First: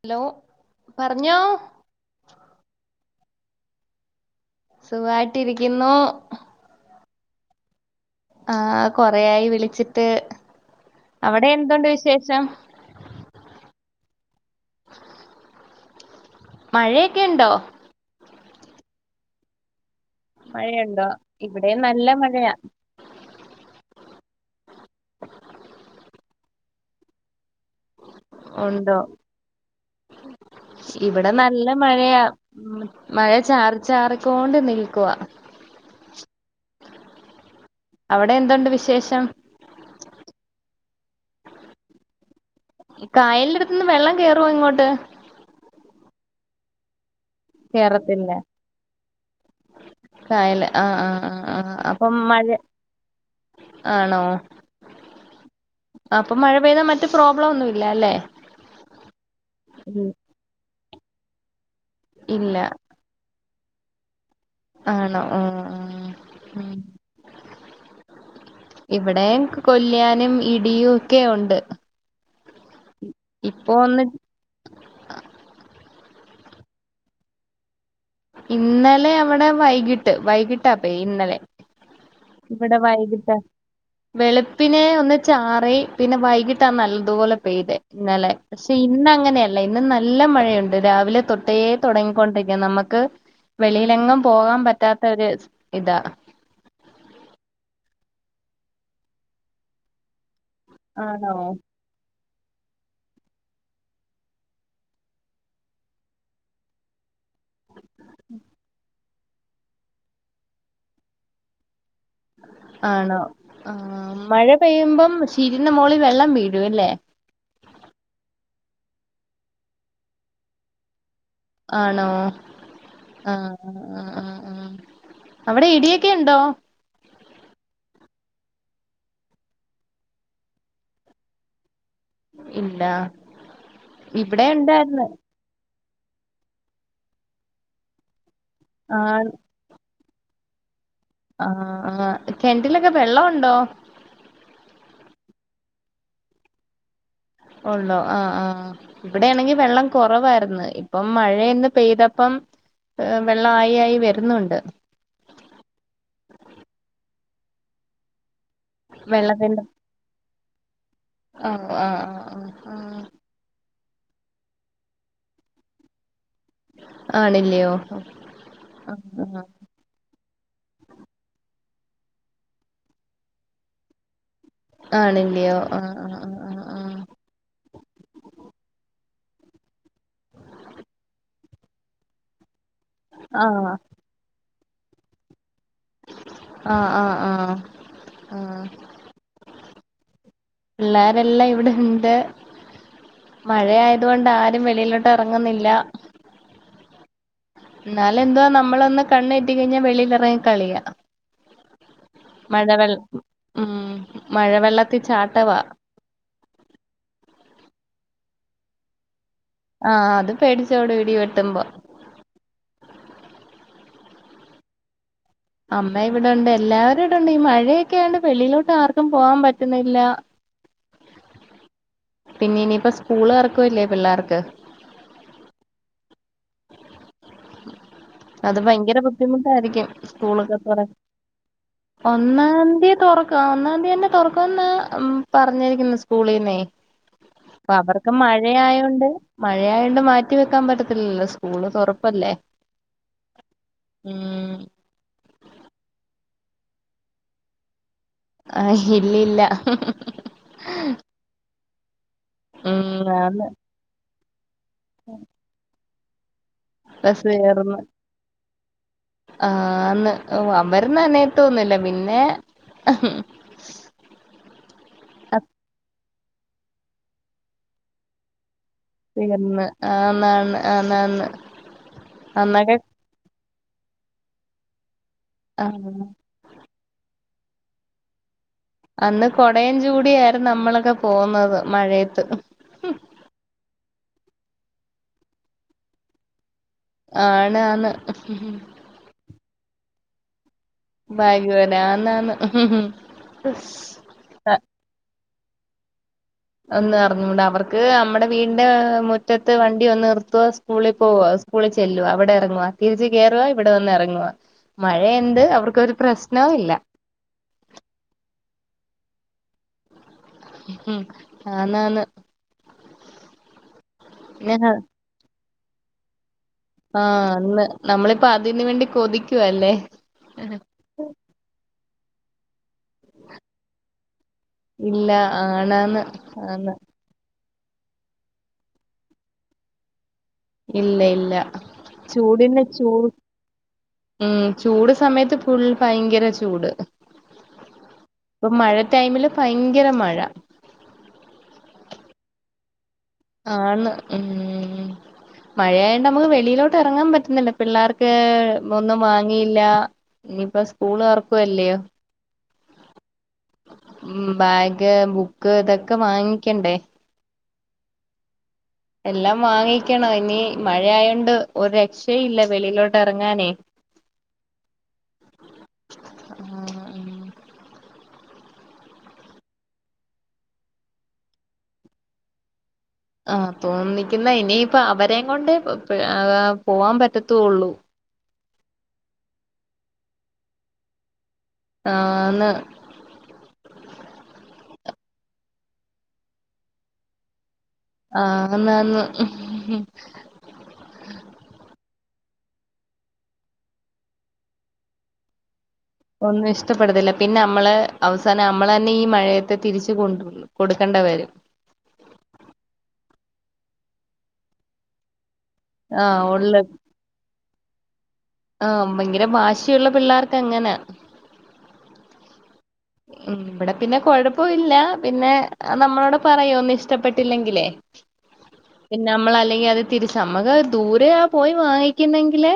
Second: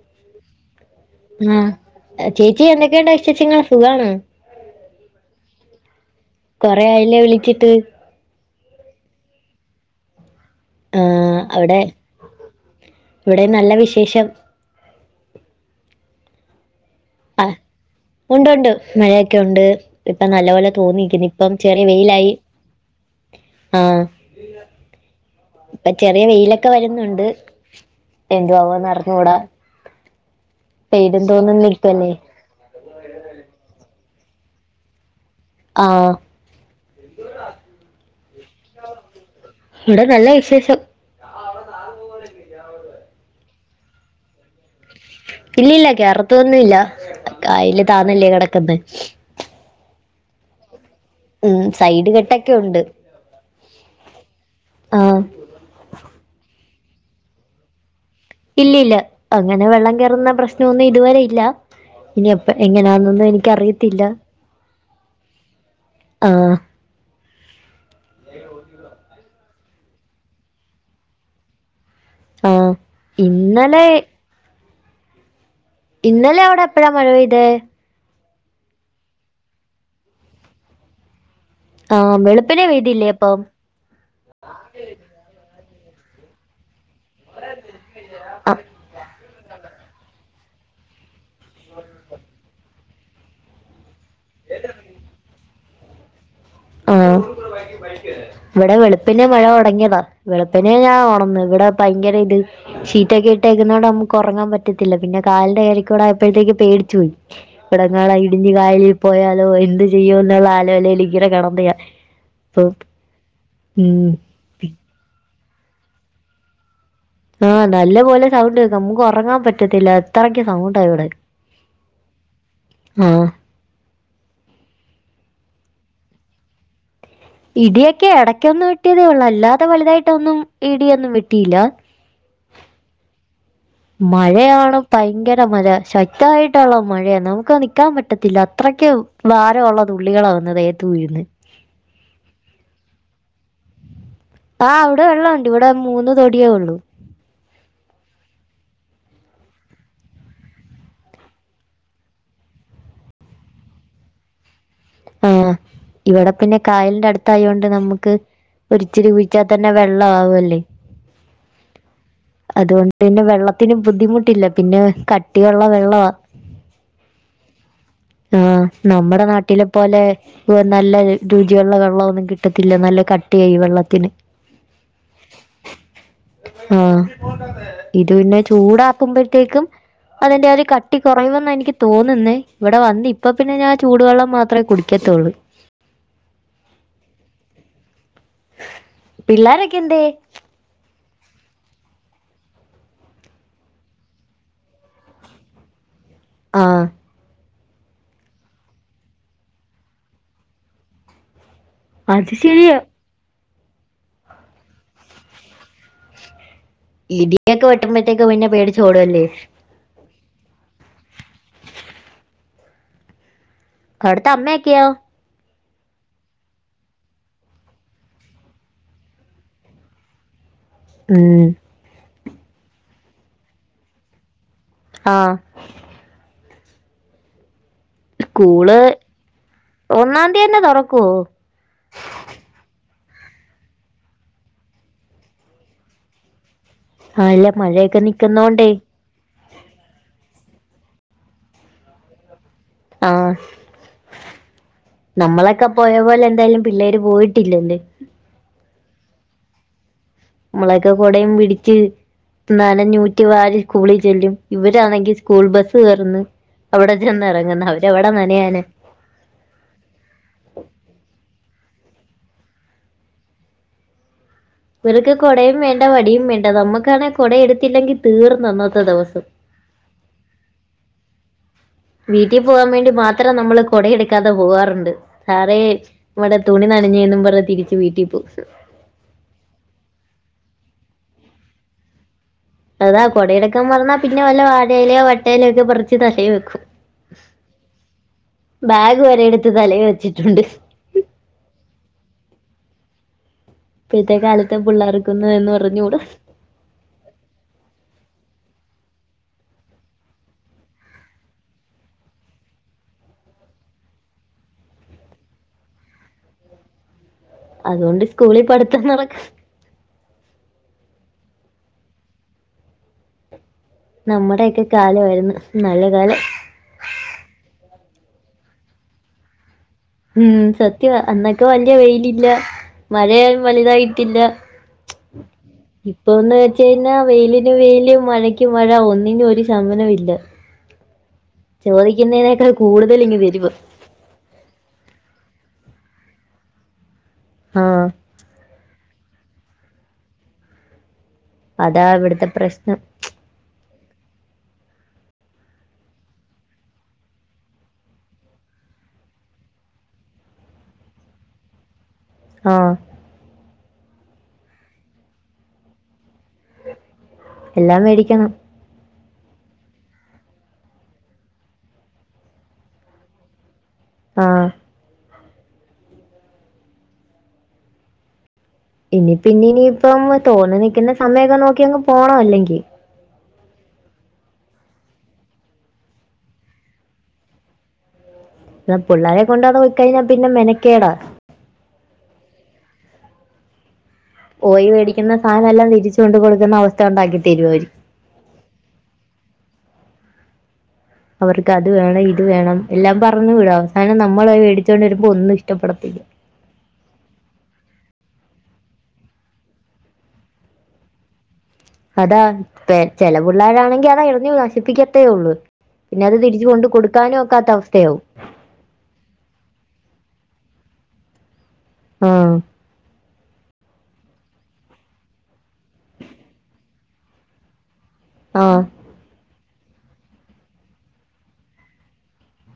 Hello പറഞ്ഞോ ആഹ് ചേച്ചി എന്തൊക്കെയുണ്ട് വിശേഷങ്ങൾ സുഖാണോ? സുഖാവായിട്ടിരിക്കുന്നു കൊറെ ആയില്ലേ വിളിച്ചിട്ട് ആഹ് കൊറെയായി വിളിച്ചിട്ട് ആഹ് അവിടെ എന്തുണ്ട് വിശേഷം ഇവിടെം നല്ല വിശേഷം മഴയെ ആഹ് ഉണ്ട്ണ്ട് മഴയൊക്കെ ഉണ്ട്. ഇപ്പൊ നല്ല പോലെ മഴയുണ്ടോ തോന്നിക്കുന്നു ഇപ്പം ഇവിടെ ചെറിയ നല്ല വെയിലായി മഴയാ ആഹ്. ആ ഇപ്പൊ ചെറിയ വെയിലൊക്കെ വരുന്നുണ്ട്. എന്തുവാവാ ഉണ്ടോ നറിഞ്ഞുകൂടാ പൈതും ഇവിടെ തോർന്ന് നല്ല നിൽക്കല്ലേ. മഴയാ ഉം മഴ ചാറി ചാറിക്കൊണ്ട് നിൽക്കുവാ. ആഹ് അവിടെ എന്തുണ്ട് വിശേഷം. ഇവിടെ നല്ല വിശേഷം. കായലിന്റെ അടുത്തുന്ന് വെള്ളം കേറുവോ ഇങ്ങോട്ട്. ഇല്ലല്ല കേറത്തൊന്നുംല്ല കായല് താന്നല്ലേ കേറത്തില്ല കിടക്കന്നെ കായല് ആഹ് ആഹ്. ആഹ് ഉം ആഹ് സൈഡ് അപ്പം മഴ കെട്ടൊക്കെ ഉണ്ട് ആണോ. ആഹ് അപ്പം മഴ പെയ്താ മറ്റ് പ്രോബ്ലം ഒന്നുല്ലല്ലേ. ഇല്ല ഇല്ല അങ്ങനെ വെള്ളം കയറുന്ന പ്രശ്നംന്നും ഇതുവരെ ഇല്ല ഇനിയെപ്പ ഇല്ല എങ്ങനാന്നൊന്നും എനി ക്കറിയത്തില്ല. ആണോ ആഹ് ആഹ് ഉം ഇവിടെയും കൊല്ലാനും ഇടിയും ഒക്കെ ഉണ്ട്. ആഹ് ഇപ്പൊ ഇന്നലെ. ഒന്ന് ഇന്നലെ അവിടെ എപ്പഴാ മഴ പെയ്തെ ഇന്നലെ അവിടെ വൈകിട്ട് വൈകിട്ടാപ്പേ ഇന്നലെ. ആഹ് വെളുപ്പിനെ ഇവിടെ പൈദില്ലേ വൈകിട്ടാ അപ്പം. വെളുപ്പിനെ ഒന്ന് ചാറി പിന്നെ വൈകിട്ടാ നല് തുപോലെ പെയ്തേ ഇന്നലെ ആ പക്ഷെ ഇന് അങ്ങനെയല്ല ഇന്ന് നല്ല മഴയുണ്ട് രാവിലെ തൊ ട്ടേ തുടങ്ങിക്കൊണ്ടിരിക്കാ നമുക്ക് വെളിയിലെങ്ങും പോകാൻ പറ്റാത്ത ഒരു ഇതാ. ആഹ് ഇവിടെ വെളുപ്പിനെ മഴ തുടങ്ങിയതാ വെളുപ്പിനെ ഞാൻ ആണോ ഓണന്ന് ഇവിടെ. ഭയങ്കരായ്ട് ഷീറ്റൊക്കെ ഇട്ടേക്കുന്നതോടെ നമുക്ക് ഉറങ്ങാൻ പറ്റത്തില്ല പിന്നെ കാലിന്റെ കയരക്കൂടെ ആയപ്പോഴത്തേക്ക് പേടിച്ചു പോയി. ഇവിടെങ്ങാട് ഇടിഞ്ഞ് കായലി പോയാലോ എന്ത് ചെയ്യോന്നുള്ള ആലോലേല് ഇങ്ങനെ കെടന്നെയാ ആണോ ആഹ് മഴ പെയ്യുമ്പം ഷീറ്റിന്റെ മോളി വെള്ളം വീഴും അല്ലേ. ആഹ് നല്ലപോലെ സൗണ്ട് കേക്കും നമ്മക്ക് ഒറങ്ങാൻ പറ്റത്തില്ലാ അത്രക്ക് സൗണ്ടാ ഇവിടെ. ആണോ ആ ആഹ്. ആഹ് ആഹ് ആഹ് അവിടെ ഇടിയൊക്കെ ഉണ്ടോ? ഇടിയൊക്കെ ഇടയ്ക്കൊന്ന് വെട്ടിയതേ ഒള്ളൂ അല്ലാതെ വലുതായിട്ടൊന്നും ഇടിയൊന്നും വെട്ടിയില്ലാ. ഇല്ലാ മഴയാണ് ഭയങ്കര മഴയാ ശക്തായിട്ടൊള്ള മഴയാ നമ്മക്ക് നിക്കാൻ പറ്റത്തില്ലാ അത്രയ്ക്ക് ആഹ് ഭാര ഒള്ള തുള്ളികളാ വന്ന് ദേഹത്ത് വീഴുന്നെ ആഹ് ആഹ് കെണറ്റിലൊക്കെ വെള്ള ഒണ്ടോ? ആഹ് ഇവിടെ വെള്ള ഒണ്ട് ഇവിടെ മൂന്ന് തൊടിയേ ഒള്ളൂ ഒള്ളോ ആഹ് ആഹ്. ഇവിടെയാണെങ്കി വെള്ളം കൊറവായിര്ന്ന് ഇപ്പം മഴയങ്ങ് പെയ്തപ്പം ഏഹ് വെള്ള ആയി ആയി വെര്ന്നൊണ്ട്. ആഹ് ഇവിടെ പിന്നെ കായലിന്റെ അടുത്തായോണ്ട് നമ്മക്ക് ഒരിച്ചിരി കുഴിച്ചാ തന്നെ വെൾ വെള്ള ആവുവല്ലേ. ഓഹ് ആഹ് ആഹ് ആഹ്. അതുകൊണ്ട് ആഹ് പിന്നെ വെള്ളത്തിന് ബുദ്ധിമുട്ടില്ലാ പിന്നെ കട്ടിയൊള്ള വെള്ളവാ. ആണില്ലയോ ആഹ് നമ്മടെ നാട്ടിലെ പോലെ ഓഹ് നല്ല രുചിയൊള്ള വെള്ളവൊന്നും കിട്ടത്തില്ലാ നല്ല കട്ടിയാ ഈ വെള്ളത്തിന്. ആണില്ലയോ ആഹ് ആഹ് ആഹ് ഇത് പിന്നെ ചൂടാക്കുമ്പഴ്ത്തേക്കും അതിന്റെ ആ ഒരു കട്ടി കൊറയുവെന്നാ എനിക്ക് തോന്നുന്നേ ഇവിടെ വന്ന് ഇപ്പ ആഹ് പിന്നെ ആഹ് ഞാൻ ചൂടു വെള്ളം മാത്രെ കുടിക്കത്തുള്ളൂ ആഹ് ആഹ് ആഹ് ആഹ് പിള്ളാരെക്കെന്തിയെ? പിള്ളാരെല്ലാം ഇവിടെണ്ട് മഴയായതുകൊണ്ട് ആരും വെളിയിലോട്ട് എറങ്ങുന്നില്ലാ ആഹ് ഇന്നാലെന്തുവാ നമ്മളൊന്ന് കണ്ണ് തെറ്റി കഴിഞ്ഞാ വെളിയിലെറങ്ങി കളിയാ അത് ശരിയാ മഴവെൾ ആഹ് മഴവെള്ളത്തിൽ ചാട്ടവാ ഇടിയൊക്കെ വെട്ടുമ്പഴ്ത്തേക്ക് പിന്നെ പേടിച്ചോടും അല്ലേ ആഹ് അത് പേടിച്ചോടും ഇടി വെട്ടുമ്പോ അവ്ട്ത്തെ അമ്മയെക്കെയോ? അമ്മ ഇവിടൊണ്ട് എല്ലാവരും ഇവിടൊണ്ട് ഈ മഴയൊക്കെ ആയോണ്ട് വെളിയിലോട്ട് ആർക്കും പോവാൻ പറ്റുന്നില്ലാ ആഹ് പിന്നെ ഇനിയിപ്പം സ്കൂള് തൊറക്കുവല്ലേ പിള്ളേർക്ക് ആഹ് അത് സ്കൂള് ഭയങ്കര ബുദ്ധിമുട്ടായിരിക്കും ഒന്നാം തീ സ്കൂളൊക്കെ തന്നെ തുറ തൊറക്കുവോ? ഒന്നാം തീ തൊറക്കാ ആഹ് ഒന്നാന്തിതന്നെ തൊറക്കുവെന്നാ ഉം പറഞ്ഞിരിക്കുന്നെ സ്കൂളീന്നെ ആഹ് ഇല്ല അപ്പ മഴയൊക്കെ അവർക്ക് മഴ നിക്കുന്നോണ്ടേ ആയോണ്ട് മഴയായോണ്ട് മാറ്റി വെക്കാൻ പറ്റത്തില്ലല്ലോ സ്കൂള് തൊറപ്പല്ലേ ആഹ് ആഹ് നമ്മളൊക്കെ പോയ പോലെ എന്തായാലും പിള്ളേര് പോയിട്ടില്ലല്ലെ ആഹ ഇല്ലില്ല നമ്മളക്കെ കുടയും പിടിച്ച് ഉം നനഞ്ഞൂറ്റി ആന്ന് വാരി സ്കൂളിൽ ചെല്ലും ഇവരാണെങ്കിൽ സ്കൂൾ ബസ് കേർന്ന് അവിടെ ചെന്ന് ബസ് ഇറങ്ങുന്നു കേറുന്ന് അവരവിടാ നനയാന ആന്ന് ഓഹ് അവര് നനയത്തൊന്നില്ല പിന്നെ ഇവർക്ക് കുടയും വേണ്ട വടിയും വേണ്ട നമ്മുക്കാണെ കുട എടുത്തില്ലെങ്കിൽ തീർന്നന്ന് തീർന്ന് ആന്നാണ് ആ നന്ന് വീട്ടിൽ പോകാൻ വേണ്ടി മാത്രം നമ്മള് കുട എടുക്കാതെ പോകാറുണ്ട് സാറേ ആഹ് നമ്മടെ തുണി നനഞ്ഞേെന്നും പറഞ്ഞ് തിരിച്ച് വീട്ടിൽ പോവും അന്ന് കൊടയും ചൂടി ആയായിർന്നു നമ്മളൊക്കെ പോന്നത് മഴയത്ത് അതാ കുടയെട്ക്കാൻ മറന്നാ പിന്നെ വല്ല വാഴയിലയോ വട്ടയിലോ ഒക്കെ പറിച്ച് തലേ വെക്കും ആണാന്ന് ബാഗ് വരെയ്ടുത്ത് തലയി വെച്ചിട്ടുണ്ട് ബാഗ് വരെ ആന്നാന്ന് ഇപ്പഴത്തെ കാലത്ത് പിള്ളേർക്കൊന്നും അത്‌ ഒന്നും അറിഞ്ഞൂടാ ഒന്ന് അറിഞ്ഞൂടാ അവർക്ക് നമ്മടെ വീടിന്റെ മുറ്റത്ത് വണ്ടി വന്ന് നിർത്തുവ സ്കൂളിൽ പോവ സ്കൂളിൽ ചെല്ലുവ അവിടെ ഇറങ്ങുവാ തിരിച്ചു കേറുവ ഇവിടെ വന്ന് ഇറങ്ങുവ മഴ എന്ത് അവർക്കൊരു പ്രശ്നോല്ല അതോണ്ട് സ്കൂളിൽ പഠിത്തം നടക്ക ആന്ന് ആന്ന് നമ്മുടെ ഒക്കെ കാലമായിരുന്നു നല്ല കാലം ആഹ് അന്ന് നമ്മളിപ്പോ അതിന് വേണ്ടി കൊതിക്കുവാ അല്ലേ ആഹ് സത്യവാ അന്നൊക്കെ വല്യ വെയിലില്ല മഴയാലും വലുതായിട്ടില്ല ഇല്ല ആണാന്ന് ഇപ്പൊന്ന് വെച്ച് ആന്ന് കഴിഞ്ഞാ വെയില് ന് വെയില് മഴയ്ക്ക് മഴ ഒന്നിനും ഒരു ശമനം ഇല്ല ഇല്ല ഇല്ല ചോദിക്കുന്നതിനതിനേക്കാൾ കൂടുതൽ ഇങ്ങ് വരുവാ ആഹ് ചൂട് സമയത്ത് ഫുൾ ഭയങ്കര ചൂട് ആഹ ഇപ്പ മഴ ടൈമില് ഭയങ്കര മഴ അതാ ഇവട്ത്തെ പ്രശ്നം ആണ് ഉം മഴയായോണ്ട് നമുക്ക് വെളിയിലോട്ടെറങ്ങാൻ പറ്റ്ന്നില്ല പിള്ളേർക്ക് ഒന്നും വാങ്ങിയില്ല ഇനിയിപ്പ സ്കൂളൊർക്കുവല്ലേ ആഹ് ഉം ബാഗ് ബുക്ക് ഇതൊക്കെ വാങ്ങിക്കണ്ടെ എല്ലാം മേടിക്കണം എല്ലാം വാങ്ങിക്കണം ഇനി മഴയായൊണ്ട് ഒരു രക്ഷയില്ല വെളിയിലോട്ടെറങ്ങാനേ ആഹ് ഇനി ഇപ്പൊ ഇന്ന്ഇനിയിപ്പം തോന്നി നിക്ക്ന്ന സമയൊക്കെ നോക്കിയങ്ങ് പോണല്ലെങ്കി ആഹ് തോന്നിക്കുന്ന ഇനിയിപ്പ അവരെം കൊണ്ട് പോവാൻ പറ്റത്തുള്ളൂ ന്ന് പിള്ളേരെ കൊണ്ട് അവ്ടെ പോയ്ക്കയ്ഞ്ഞാ പിന്നെ മെനക്കേടാ ആന്ന് പോയ് വേടിക്കുന്ന സാനെല്ലാം തിരിച്ച് കൊണ്ട് കൊടുക്ക്ന്ന അവസ്ഥ ഇണ്ടാക്കി തരും അവര് ആറും നാലിലും അവർക്ക് അത് വേണം ഇത് വേണം എല്ലാം പറഞ്ഞു വിടും അവസാനം നമ്മൾ മേടിച്ചോണ്ട് കൊട്ക്കുമ്പോ ഒന്നും ഇഷ്ടപ്പെടത്തില്ല ഒന്നും ഇഷ്ടപ്പെടത്തില്ല പിന്നെ അമ്മള് അവസാനം അമ്മളെന്നെ ഈ മഴയത്ത് തിരിച്ചു കൊണ്ടു പോയ് കൊടുക്കണ്ട വരും. അതാ പെ ചെലപിള്ളേരാണെങ്കി അതെറിഞ്ഞു നശിപ്പിക്കത്തേയുള്ളു. പിന്നെ അത് ആഹ് തിരിച്ച് ഉള്ള കൊണ്ട് കൊടുക്കാനും ഒക്കാത്ത അവസ്ഥയാവും. ആഹ് ഭയങ്കര വാശിയുള്ള പിള്ളേർക്കങ്ങനാ. ആഹ് ഉം ഇവടെ പിന്നെ കൊഴപ്പവില്ല, പിന്നെ നമ്മളോട് പറയും ഒന്നും ഇഷ്ടപ്പെട്ടില്ലെങ്കിലേ. ആഹ് പിന്നെ നമ്മള് അല്ലെങ്കി അത് തിരിച്ച് നമ്മക്ക് ദൂരെ ആ പോയ് വാങ്ങിക്കുന്നെങ്കില്,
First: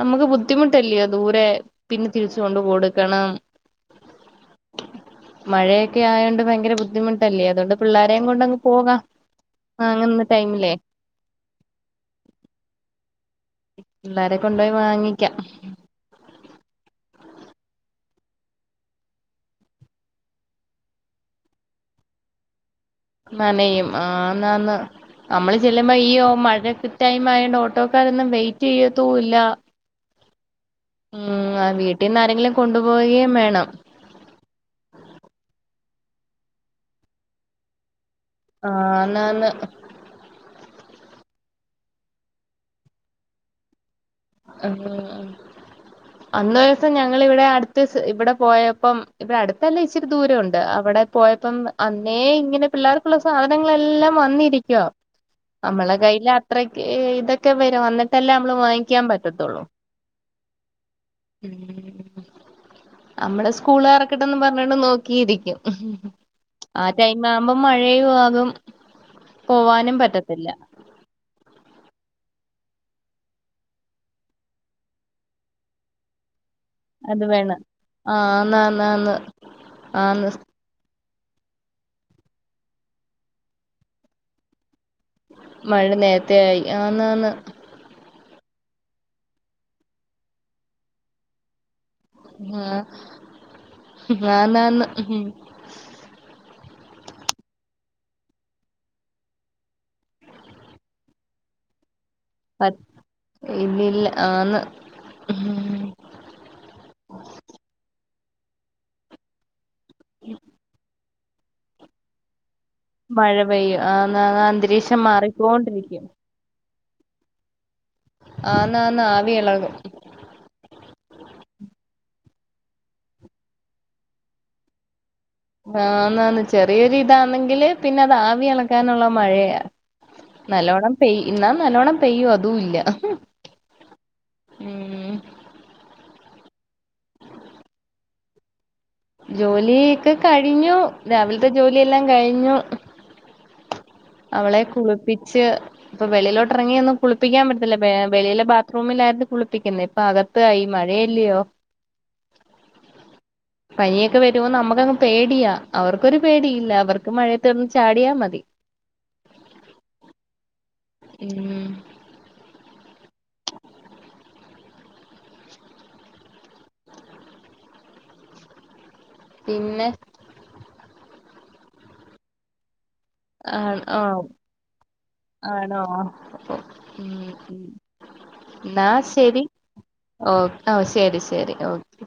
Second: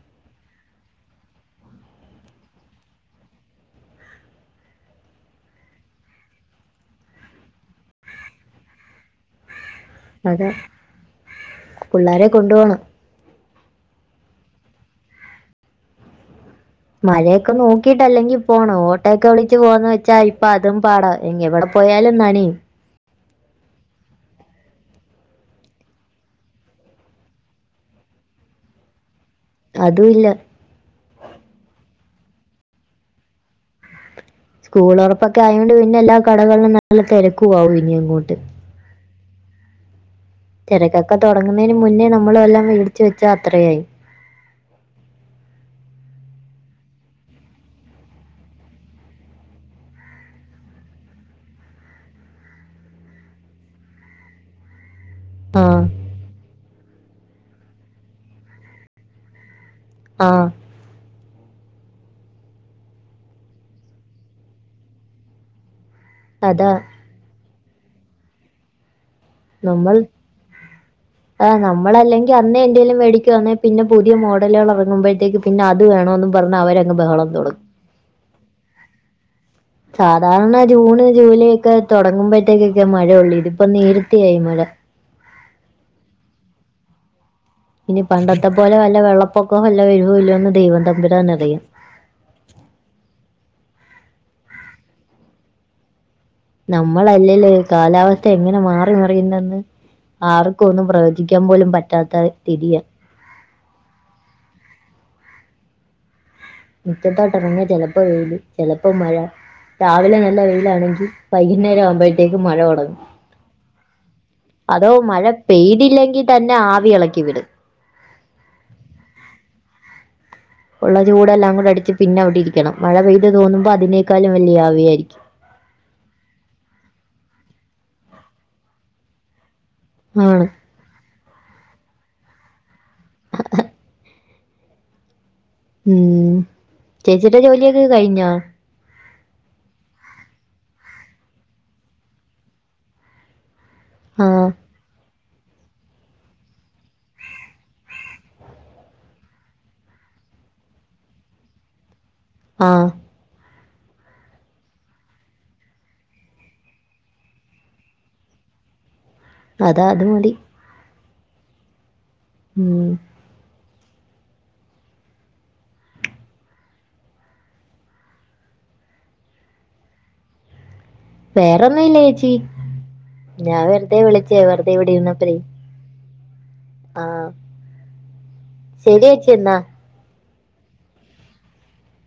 നമുക്ക് ബുദ്ധിമുട്ടല്ല്യൊ ദൂരെ പിന്നെ തിരിച്ച് കൊണ്ട് കൊടുക്കണം. മഴയൊക്കെ ആയോണ്ട് ഭയങ്കര ബുദ്ധിമുട്ടല്ലേ അതുകൊണ്ട് പിള്ളേരെയും കൊണ്ടങ്ങ് പോകാ. വാങ്ങുന്ന ടൈമിലെ, പിള്ളാരെ കൊണ്ടു പോണം. പിള്ളാരെ കൊണ്ടോയി വാങ്ങിക്ക. മഴയൊക്ക നോക്കിട്ടല്ലെങ്കി പോണം. ഓട്ടോയൊക്കെ വിളിച്ച് പോകാന്ന് വെച്ചാ ഇപ്പതും പാടാ. എങ്കിൽ ഇവടെ, പോയാലും നനയും നനയും ആന്നാന്ന്. നമ്മള് ചെല്ലുമ്പ. മഴ ടൈമായോണ്ട് ഓട്ടോക്കാരൊന്നും വെയ്റ്റെയ്യത്തൂല്ല. അതുല്ല. ഉം ആഹ് വീട്ടീന്നാരെങ്കിലും കൊണ്ടു പോവ്കയും വേണം. സ്കൂളൊറപ്പൊക്കായോണ്ട് പിന്നെല്ലാ കടകളിലും നല്ല തെരക്കു ആവും ഇനി അങ്ങോട്ട്. ആന്നാന്ന്. തെരക്കൊക്കെ തൊടങ്ങുന്നയ്ന് മുന്നേ നമ്മളെല്ലാം മേടിച്ച് വച്ച അത്രയായി. ഉം അന്ന് ഒരൂസം ഞങ്ങളിവിടെ അട്ത്ത് ഇവടെ പോയപ്പം, ഇവടട്ത്തല്ല ഇച്ചിരി ദൂരംണ്ട്. അവടെ പോയപ്പം അന്നേ ഇങ്ങനെ പിള്ളേർക്കുള്ള സാനങ്ങളെല്ലാം വന്നിരി ക്കുവാ ആ നമ്മളെ കൈൽ അത്രക്കിതൊക്കെ വരും വന്നിട്ടല്ലേ നമ്മള് വാങ്ങിക്കാൻ പറ്റത്തൊള്ളൂ. ആഹ് [inaudible] നമ്മള് സ്കൂളൊറക്കട്ടെന്നും പറഞ്ഞോണ്ട് നോക്കിയിരിക്കും. അതാ ടൈമാവുമ്പം മഴയുആകും പോവാനും പറ്റത്തില്ല. ആഹ് നമ്മളല്ലെങ്കി അന്നേ എന്തേലും വേടിക്കുവാന്നേ, പിന്നെ പുതിയ മോഡലുകളെർങ്ങുമ്പയത്തേക്ക് പിന്നെ അത് വേണോന്നും പറഞ്ഞ് അവര അത് വേണം ആന്നാന്നാന്ന് ആന്ന് സാധാരണ ജൂണ് ജൂലൈ ഒക്കെ തുടങ്ങുമ്പോഴത്തേക്ക് മഴയോള്ളൂ ഇതിപ്പോ നേരത്തേ ആയി മഴ മഴ നേരത്ത ആയി ആന്ന് ആന്ന് ഇനി പണ്ടത്തെ പോലെ വല്ല വെള്ളപ്പൊക്കോം വല്ലും വരുവോന്ന് ദൈവം തമ്പുരാന്നറിയാം ആഹ്‌ ആന്നാന്ന് നമ്മളല്ലേല്ലോ കാലാവസ്ഥങ്ങനെ മാറി മറയുന്നെന്ന് ആർക്കൊന്നും ഒന്നും പ്രവചിക്കാൻ പോലും പറ്റാത്ത സ്ഥിതിയാ ഇല്ലില്ല ആന്ന് മുറ്റതോട്ടിറങ്ങിയ ചെലപ്പോ വെയില് ചെലപ്പോ മഴ രാവിലെ നല്ല വെയിലാണെങ്കിൽ വൈകുന്നേരവാകുമ്പോഴത്തേക്ക് മഴ തുടങ്ങും മഴ പെയ്യും ആന്ന് അതോ അന്തരീക്ഷം മഴ മാറിക്കൊണ്ടിരിക്കും പെയ്തില്ലെങ്കിൽ തന്നെ ആവി ഇളക്കി വിട് ആന്നാന്ന് ആവി ഇളകും ഒള്ള ചൂടെല്ലാം കൂടെ അടിച്ച് പിന്നെ അവിടിരിക്കണം മഴ പെയ്ത് തോർന്നുമ്പോ അതിനേക്കാലും വലിയ ആവിയായിരിക്കും ആന്നാന്ന് ചെറിയൊരു ഇതാന്നെങ്കില് പിന്നെ അത് ആവി അളക്കാനുള്ള മഴയാ ആണ് നല്ലോണം പെയ്യ് ഇന്നാ നല്ലോണം പെയ്യോ അതുവില്ല ഉം ഉം ചേച്ചിയിടെ ജോലിയൊക്കെ കഴിഞ്ഞോ? ജോലി ഒക്കെ കഴിഞ്ഞു രാവിൽത്തെ ജോലിയെല്ലാം കഴിഞ്ഞു ആ അവളെ കുളിപ്പിച്ച് ഇപ്പൊ വെളിയിലോട്ട് എറങ്ങിയൊന്നും കുളിപ്പിക്കാ പറ്റത്തില്ല വെളിയിലെ ബാത്റൂമിലായിയിരുന്നു കുളിപ്പിക്കുന്നെ ഇപ്പൊ അക ത്തായി മഴയല്ല്യോ? ആഹ്‌ പനിയൊക്കെ വരുവോ നമക്കങ്ങ് പേടിയാ അവർക്കൊരു പേടിയില്ല അവർക്ക് മഴയെത്ത് കെടന്ന്‌ ചാടിയാ മതി അത അതു മതി ഉം ഉം പിന്നെ? വേറൊന്നുവില്ല ചേച്ചി ഞാ ആ വെറുതെ ഓ വിളിച്ചയാ വെറുതെ ഇവിടെ ഇര്ന്നപ്പയേ ആണോ ഉം ഉം ഇന്നാ ചേച്ചി ശരി എന്നാ ഓഹ്‌ ശരി ശരി ഓക്കെ